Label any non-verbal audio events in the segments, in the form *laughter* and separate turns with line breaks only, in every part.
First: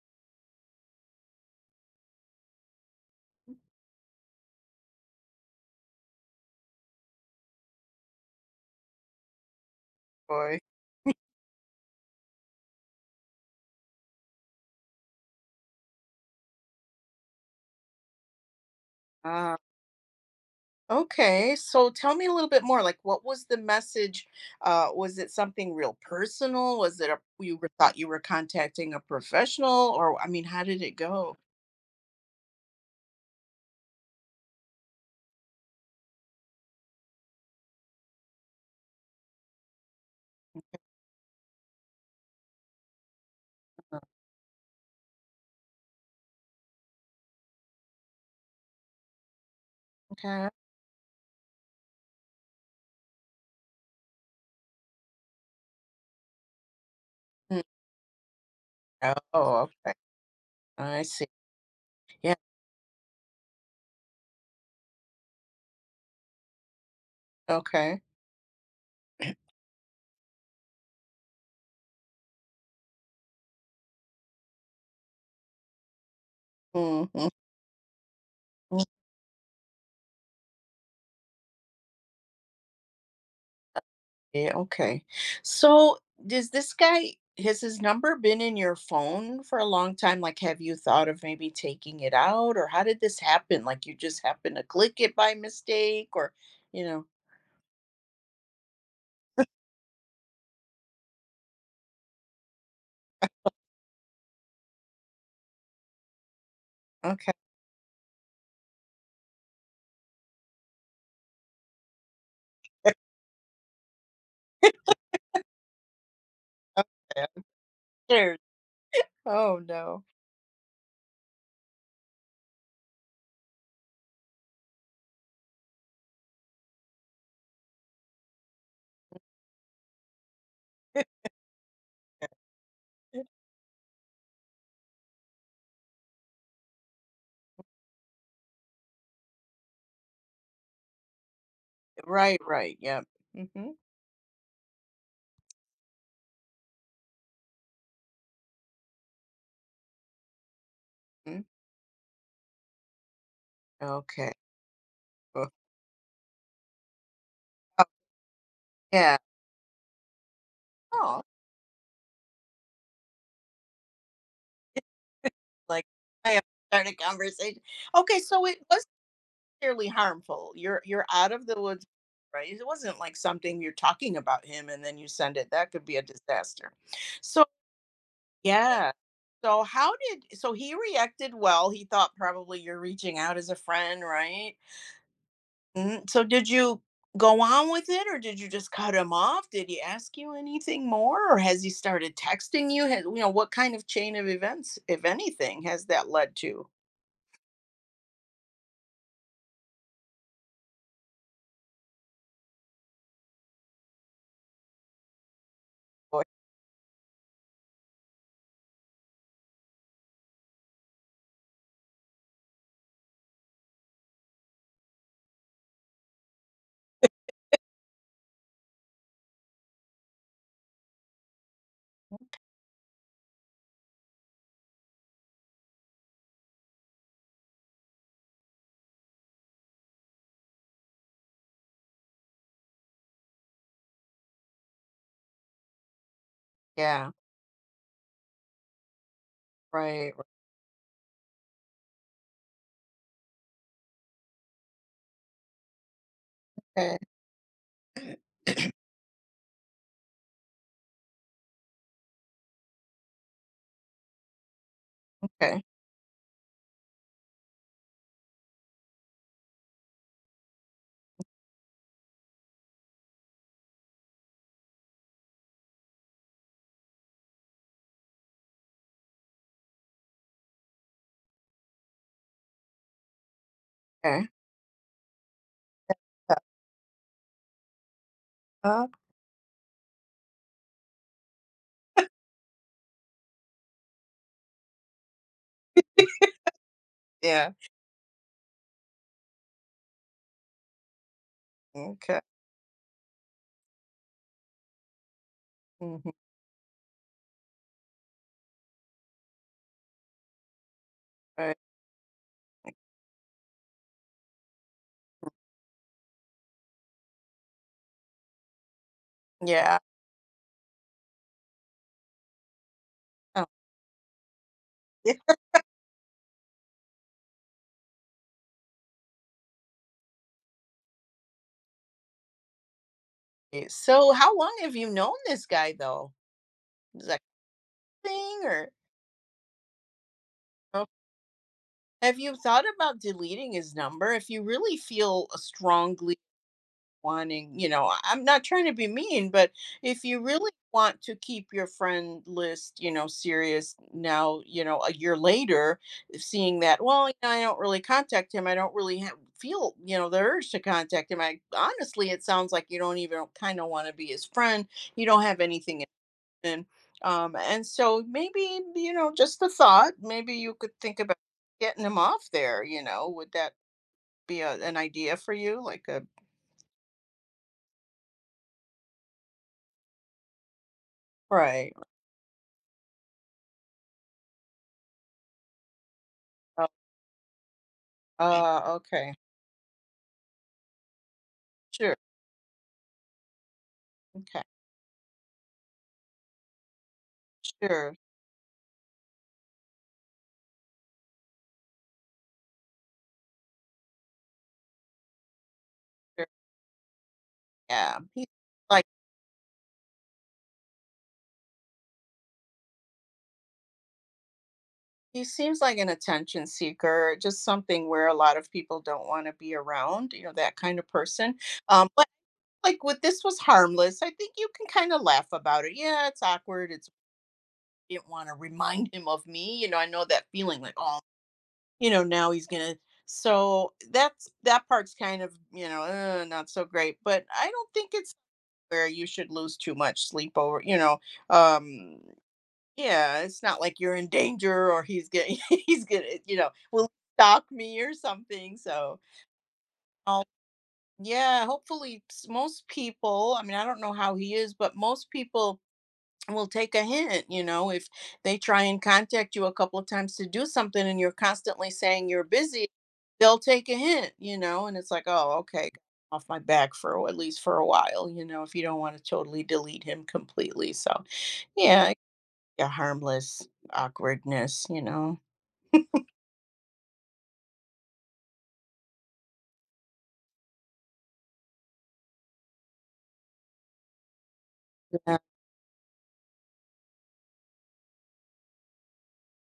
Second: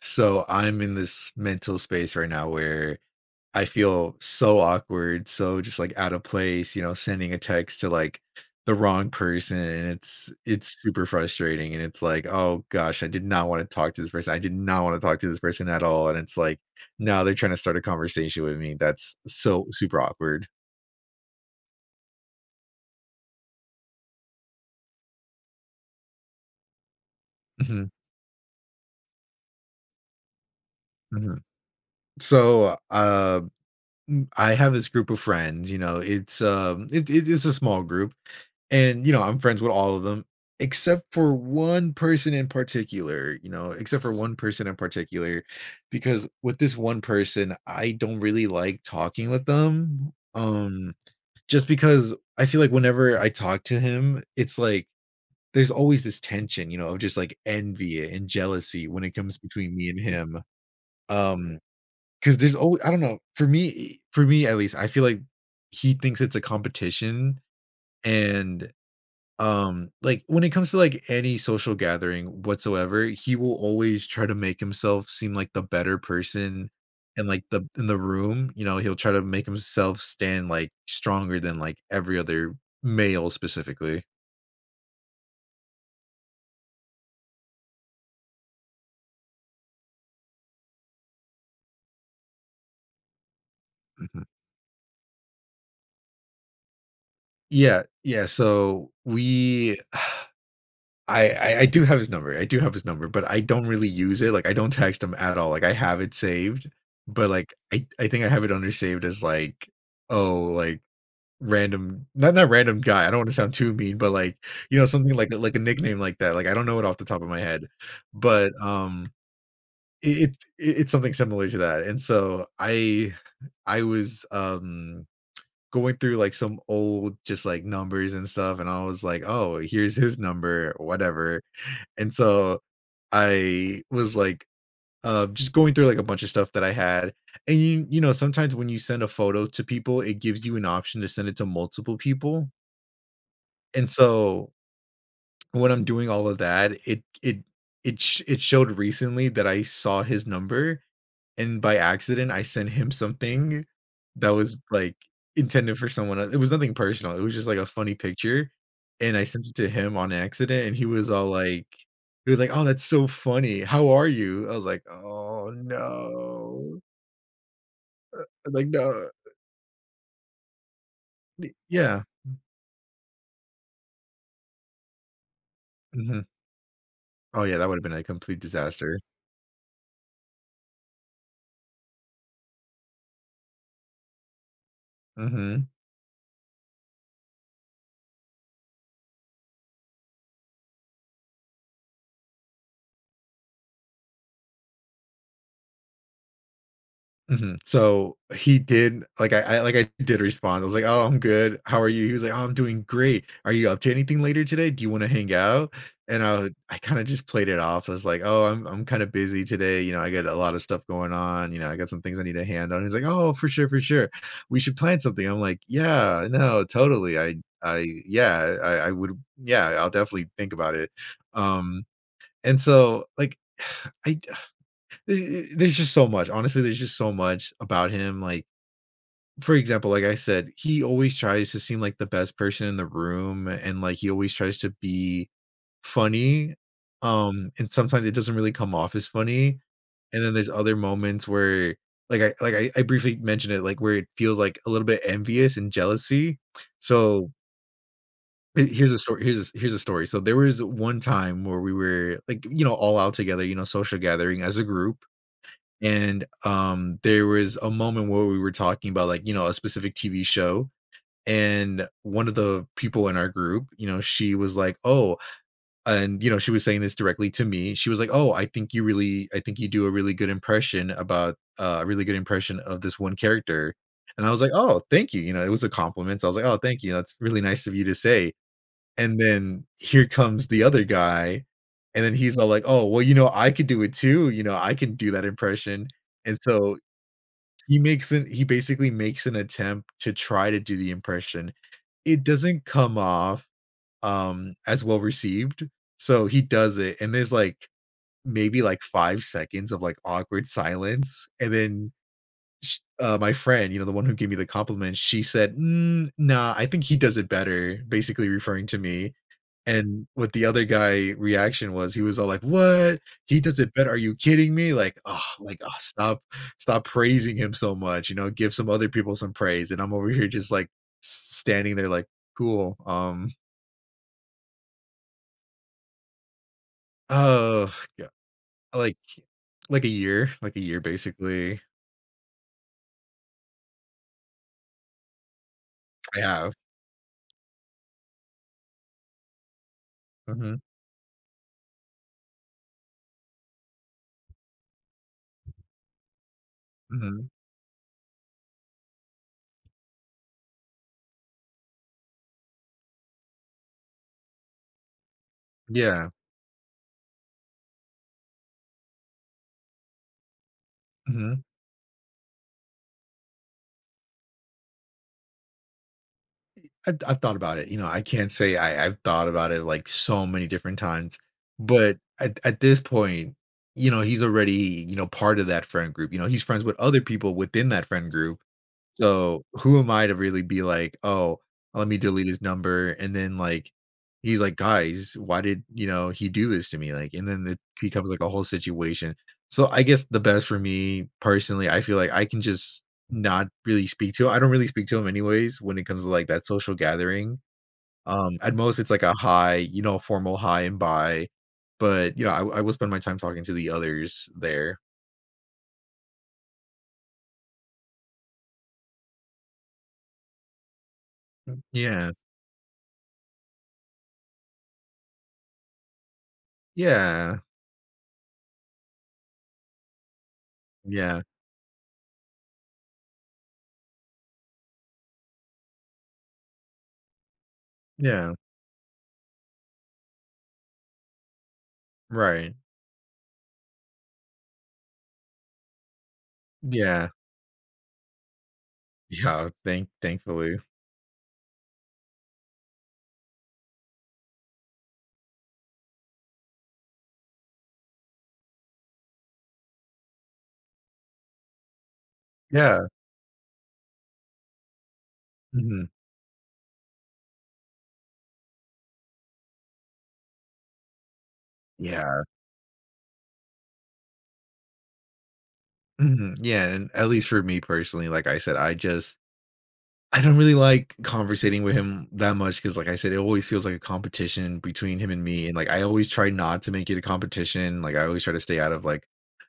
So I'm in this mental space right now where I feel so awkward, so just like out of place, you know, sending a text to like the wrong person, and it's
Boy.
it's super frustrating, and it's like, "Oh gosh, I did not want to talk to this person. I did not want to talk to this person at all." And it's like, now they're trying to start a conversation with me. That's
Ah,
so super awkward.
okay. So tell me a little bit more. Like, what was the message? Was it something real personal? Was it
Mhm,
thought you were contacting a professional, or I mean, how did it
mhm.
go?
So, I have this group of friends, you know, it's it, it it's a small group. And, you know, I'm friends with all of them except for one person in particular, you know, except for one person in particular, because with this one person, I don't really like talking with them,
Okay.
just because I feel like whenever I talk to him, it's like there's always this tension, you know, of just like
Mm.
envy and jealousy when it comes
Oh,
between me
okay.
and him.
I see.
Um
Yeah.
Because there's alw I don't know, for me, at least, I feel like he thinks it's a competition,
Okay.
and like when it comes to like any social gathering whatsoever, he will always try to make himself seem like the better person and
Hmm.
like the in the room, you know, he'll try to make himself stand like stronger than like every other male specifically.
Yeah, okay. So, does this guy has his number been in your phone for a long time? Like, have you thought of maybe taking it out, or how did this happen? Like, you just
Mhm.
happened to click it by mistake, or you know?
Yeah, yeah. So we, *sighs* I do have his number. I do have his number, but I don't really use it. Like I don't text him at all. Like I have it saved, but
Okay.
like I think I have it under saved as like, oh, like random not random guy, I
*laughs*
don't wanna sound too mean, but, like, you know, something like a nickname like that, like, I don't know it off the top
Okay.
of my head,
There.
but,
Oh no.
it it's something similar to that, and so I was, going through, like, some old just, like, numbers and stuff, and I was like, "Oh, here's his number," whatever, and so I was, like, just going through, like, a bunch of stuff that I had, and you know, sometimes when you send a photo to people, it gives you an option to send it to multiple
Right.
people.
Right. Yep. Mm-hmm.
And so when I'm doing all of that, it showed recently that I saw his number,
Mm-hmm.
and by accident, I sent him something that
Okay.
was, like,
Oh,
intended for someone else. It was nothing personal, it was just, like, a funny picture, and
yeah.
I sent it to him on accident, and
Oh,
he was like, "Oh, that's so funny. How are you?" I was like,
*laughs*
"Oh,
like I have
no."
started a conversation. Okay, so
I was
it
like,
was
"No."
clearly harmful. You're out of the woods,
Yeah.
right? It wasn't like something you're talking about him and then you send it. That could be a
Mhm.
disaster.
Oh,
So
yeah, that would've been a complete
yeah.
disaster.
So how did so he reacted well. He thought probably you're reaching out as a friend, right?
Mhm.
Mhm. So did you go on with it or did you just cut him off? Did he ask you anything more or has he started texting you? You know, what kind of chain of events, if anything, has that led to?
Mhm. So he did, like I like I did respond. I was like, "Oh, I'm good. How are you?" He was like, "Oh, I'm doing great. Are you up to anything later today? Do you wanna hang out?" And
Or-
I kinda just played it off. I was like, "Oh, I'm kinda busy today. You know, I got a lot of stuff going on. You know, I got some things I need a hand on." He's like, "Oh, for sure, for sure. We should plan something." I'm like, "Yeah, no, totally. I yeah, I would yeah, I'll definitely think about it." Um, and so, like, *sighs* I Th eh, there's just so much. Honestly, there's just so much about him, like, for example, like I said, he always tries to seem like the best person in the room, and, like, he always tries to be funny,
Yeah,
and sometimes it doesn't really come off as funny,
right.
and then there's other moments where like I briefly mentioned it, like, where it feels, like, a little bit envious and jealousy.
Okay.
So, he here's a story here's a here's a story. So, there was one time where we were, like, you know, all out together, you know, social gathering as a group,
Okay.
and, there was a moment where we were talking about, like, you know, a specific TV show, and one of the people in our group, you know, she was like, "Oh," and, you know, she was saying this directly to me. She was like, "Oh, I think you do a really good impression about a really good impression of this one character." And
Okay.
I was like, "Oh, thank you." You know, it was a compliment, so I was like, "Oh, thank you. That's really nice of you to say."
Uh-huh.
And then here comes the other guy, and then he's all like, "Oh, well, you know, I could do it too. You know, I can do that impression." And so
Yeah.
he basically makes an attempt to try to do the impression.
Okay.
It doesn't come off, as well received,
Mhm.
so he does it, and there's, like, maybe, like, 5 seconds of, like, awkward silence, and
Right.
then sh my friend, you know, the one who gave me the compliment, she said, "Mm, nah, I think he does it better," basically referring to me,
Yeah.
and what the other guy reaction was, he was all like, "What? He
Oh,
does it better. Are you kidding me?"
*laughs*
Like, oh, stop praising him so much, you know, give some other people some praise." And I'm over here just like standing there like, "Cool."
yeah. Okay, so, how long have you known this guy though? Is that
Oh,
a
yeah,
thing, or
like like a year
oh,
basically.
have you thought about deleting his number if you really feel strongly?
I have.
Wanting, I'm not trying to be mean, but if you really
Mhm.
want to keep your friend list, serious now, a year later, seeing that, well,
Mhm.
I don't really contact him. I don't really ha feel, the urge to contact him. I honestly, it sounds like you don't even kind of want to be his friend. You don't have anything in
Yeah.
common. And so maybe, just a thought, maybe you could think about
Mhm.
getting him off there, would that be an idea for you?
I've thought about it, you know, I can't say I've thought about it, like, so many different times,
Right.
but at this point, you know, he's already, you know, part of that friend group, you know, he's friends with other people within that friend group,
Okay.
so, who am I to really be like, "Oh, let
Sure.
me delete his number," and then, like, he's
Okay.
like, "Guys, why did, you know, he do this to me?" Like, and then it
Sure.
becomes, like, a whole situation. So, I guess the best for me personally, I feel like I can just not really speak to him. I don't really speak to him anyways when it comes to,
Sure.
like, that social gathering.
Yeah.
At most,
Like
it's like a hi, you know, formal hi and bye, but, you know, I will spend my time talking to the others there.
he seems like an attention seeker, just something where a lot of people don't want to be around, that kind of person. But
Yeah.
like with this was harmless. I think you can kind of laugh about it. Yeah, it's awkward. It's
Yeah.
Didn't want to remind him of me. You know, I know that feeling like, oh,
Yeah.
now he's gonna so that part's kind of, not so great. But I don't think it's
Yeah.
where you should lose too much sleep over, um
Right.
yeah, it's not like you're in danger or he's getting *laughs* he's gonna, you know, will
Yeah.
stalk me or something. So,
Yeah, thank
um,
thankfully.
yeah, hopefully most people, I mean, I don't know how he is, but most people will take a hint, if they try and contact you a couple of times to do something and you're constantly saying you're busy,
Yeah,
they'll take a hint, and it's like, oh, okay,
mhm,
off my back for at least for a while, if you don't want to totally delete him completely. So, yeah,
yeah,
a harmless awkwardness, you know?
mhm, yeah, and at least for me personally, like I said, I just I don't really like conversating with him that much because, like I said, it always feels like a competition between him
Yeah.
and me, and, like, I always try not to make it a competition, like, I always try to stay out of, like,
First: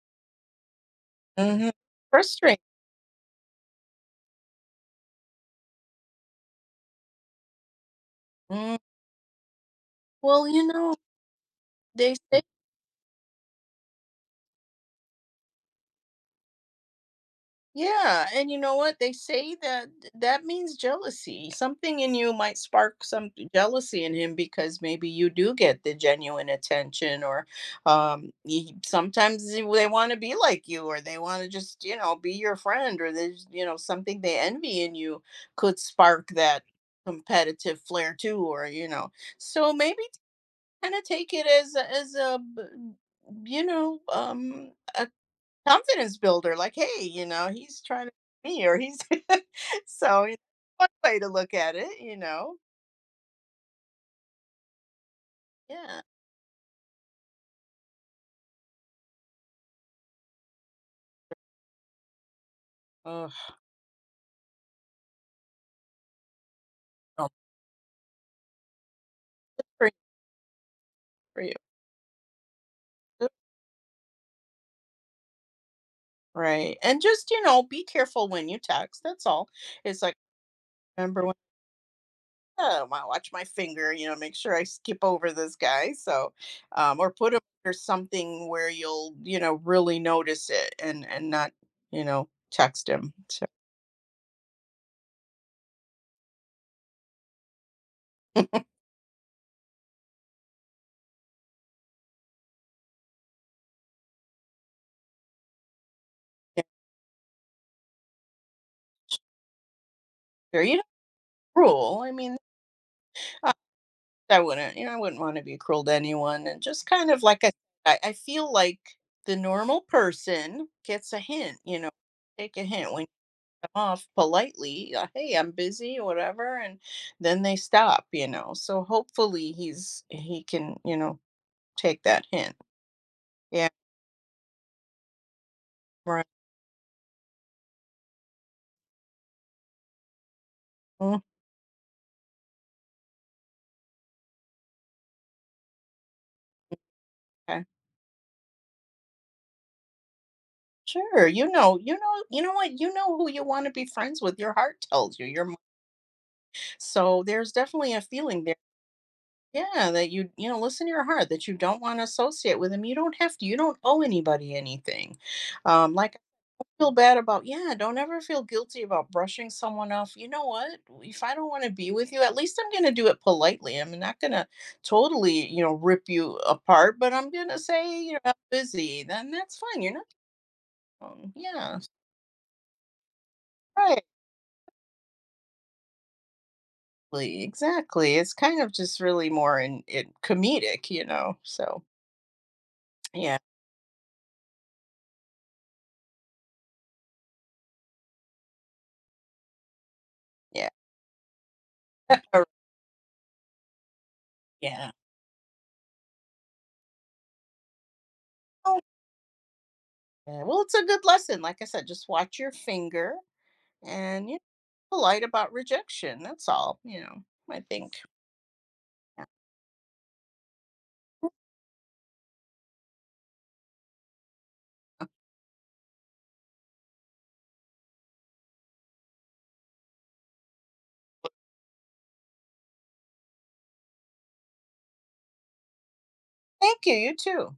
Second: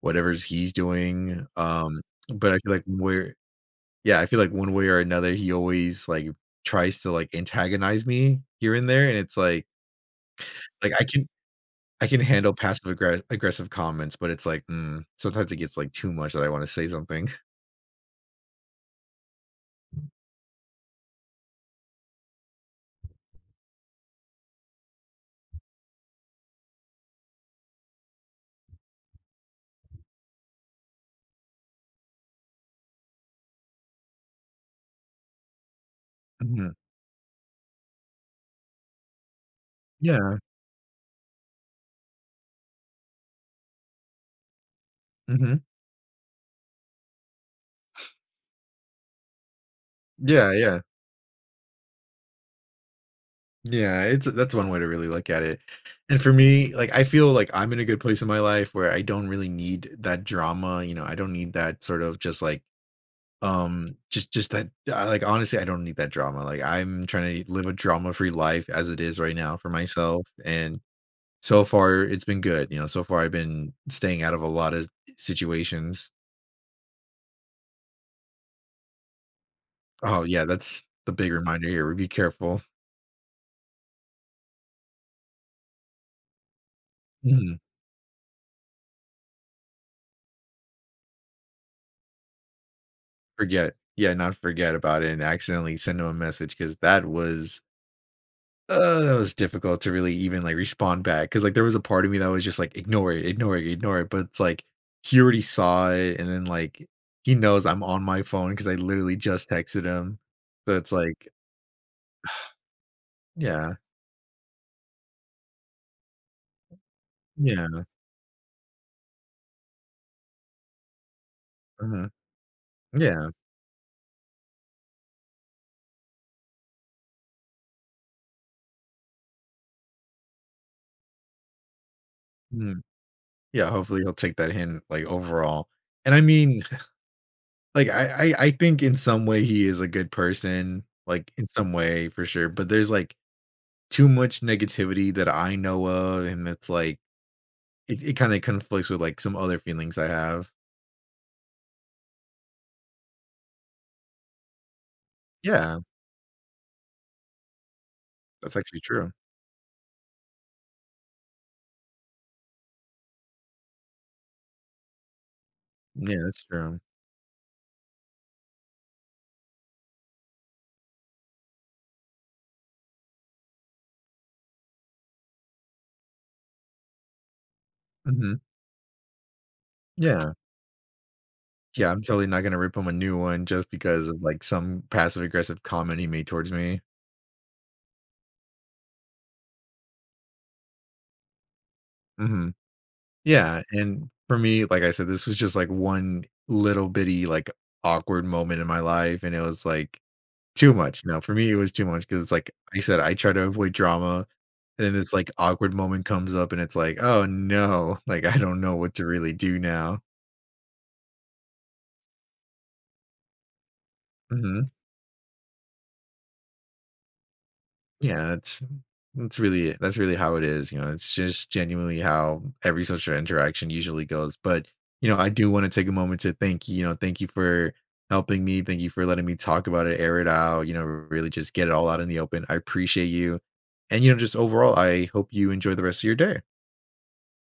whatever's he's doing,
Mhm.
but I
Frustrating.
feel like where yeah, I feel like one way or another, he always, like, tries to, like, antagonize me here
Mm,
and there, and it's
well,
like, I
they
can
say
handle passive aggressive comments, but it's like, mm, sometimes it gets, like, too much that I wanna say something.
yeah, and you know what? They say that that means jealousy. Something in you might spark some jealousy in him because maybe you do get the genuine attention or, y sometimes they wanna be like you or they wanna just, be your friend or there's, something they envy in you could spark
*laughs*
that
Mhm.
competitive flair too or. So maybe
Yeah.
kind of take it as a
Mhm.
confidence builder like hey he's trying to me or he's *laughs* so
Yeah, yeah.
one way to look at it.
Yeah, it's that's one way to really look at it.
Yeah.
And for me, like, I feel like I'm in a good place in my life where I don't really need that drama, you know, I don't need that sort of just, like,
Ugh.
just that I like, honestly, I don't need that drama, like, I'm
Oh,
trying to live a drama-free life as it is right now for
for,
myself, and
for you,
so far, it's been good, you know, so far I've been staying out of a lot of situations.
right, and just be careful when you text, that's all. It's like,
Oh, yeah, that's the
remember.
big reminder here, be careful.
Yeah, watch my finger, you know, make sure I skip over this guy. So, or put him
Mhm.
under something where you'll, really notice it and not, text him. So,
Not forget about it and accidentally send them a message, because
*laughs* yeah,
that was difficult to really even, like, respond back because like, there was a part of me that was just like, "Ignore it, ignore it, ignore it," but it's like, he already saw it, and then, like, he knows I'm on my phone because I literally just texted him.
sure,
So it's like
cruel. I mean, uh,
yeah,
I wouldn't want to be cruel to anyone. And just kind of like I,
yeah,
I I feel like the normal person gets a hint,
mhm,
take a hint when
yeah,
off politely, "Hey, I'm busy," or whatever, and then they stop. So hopefully he can, take that hint.
mhm,
Yeah,
yeah, hopefully he'll take that hint, like, overall. And I
right.
mean like, I I think in some way he is a good person,
Mm,
like, in some way for sure, but there's, like, too much negativity that I know of, and it's, like,
okay.
it kinda conflicts with, like, some other feelings I have.
Sure. You know what? You know who you want to be friends with. Your heart tells you.
Yeah,
So there's definitely a feeling
that's
there.
actually true.
Yeah, that you know, listen to your heart that you don't want to associate with him. You don't have to. You don't owe anybody anything.
Yeah,
Like
that's true.
feel bad about Yeah, don't ever feel guilty about brushing someone off. You know what, if I don't want to be with you, at least I'm going to do it politely. I'm not going to totally rip you apart, but I'm going to say, I'm
Mhm.
busy. Then that's fine. You're not
Yeah.
wrong. Yeah,
Yeah, I'm totally not gonna rip him a new one just
right,
because of, like, some passive aggressive comment he made towards me.
exactly, exactly. It's kind of just really more in comedic, so
Mhm.
yeah.
Yeah, and for me, like I said, this was just, like, one little bitty, like, awkward moment in my life, and it was, like
Yeah.
too much, no, for me, it was too much because it's
or-
like I said, I try to avoid drama, and
yeah.
then this, like, awkward moment comes up, and it's like, "Oh, no," *laughs* like, I don't know
Oh,
what to really do now.
yeah. Well, it's a good lesson, like I said, just watch your finger and,
Mhm.
polite about rejection, that's all, I think.
Yeah,
Yeah.
that's really it, that's really how it is, you know, it's just genuinely how every social interaction usually goes, but, you know, I do wanna take a moment to thank you. You know, thank you for helping me, thank you for letting me talk about it, air it out, you know, really just get it all out in the open, I appreciate you, and, you know, just overall, I hope you enjoy the rest of your day.
Thank you. You too.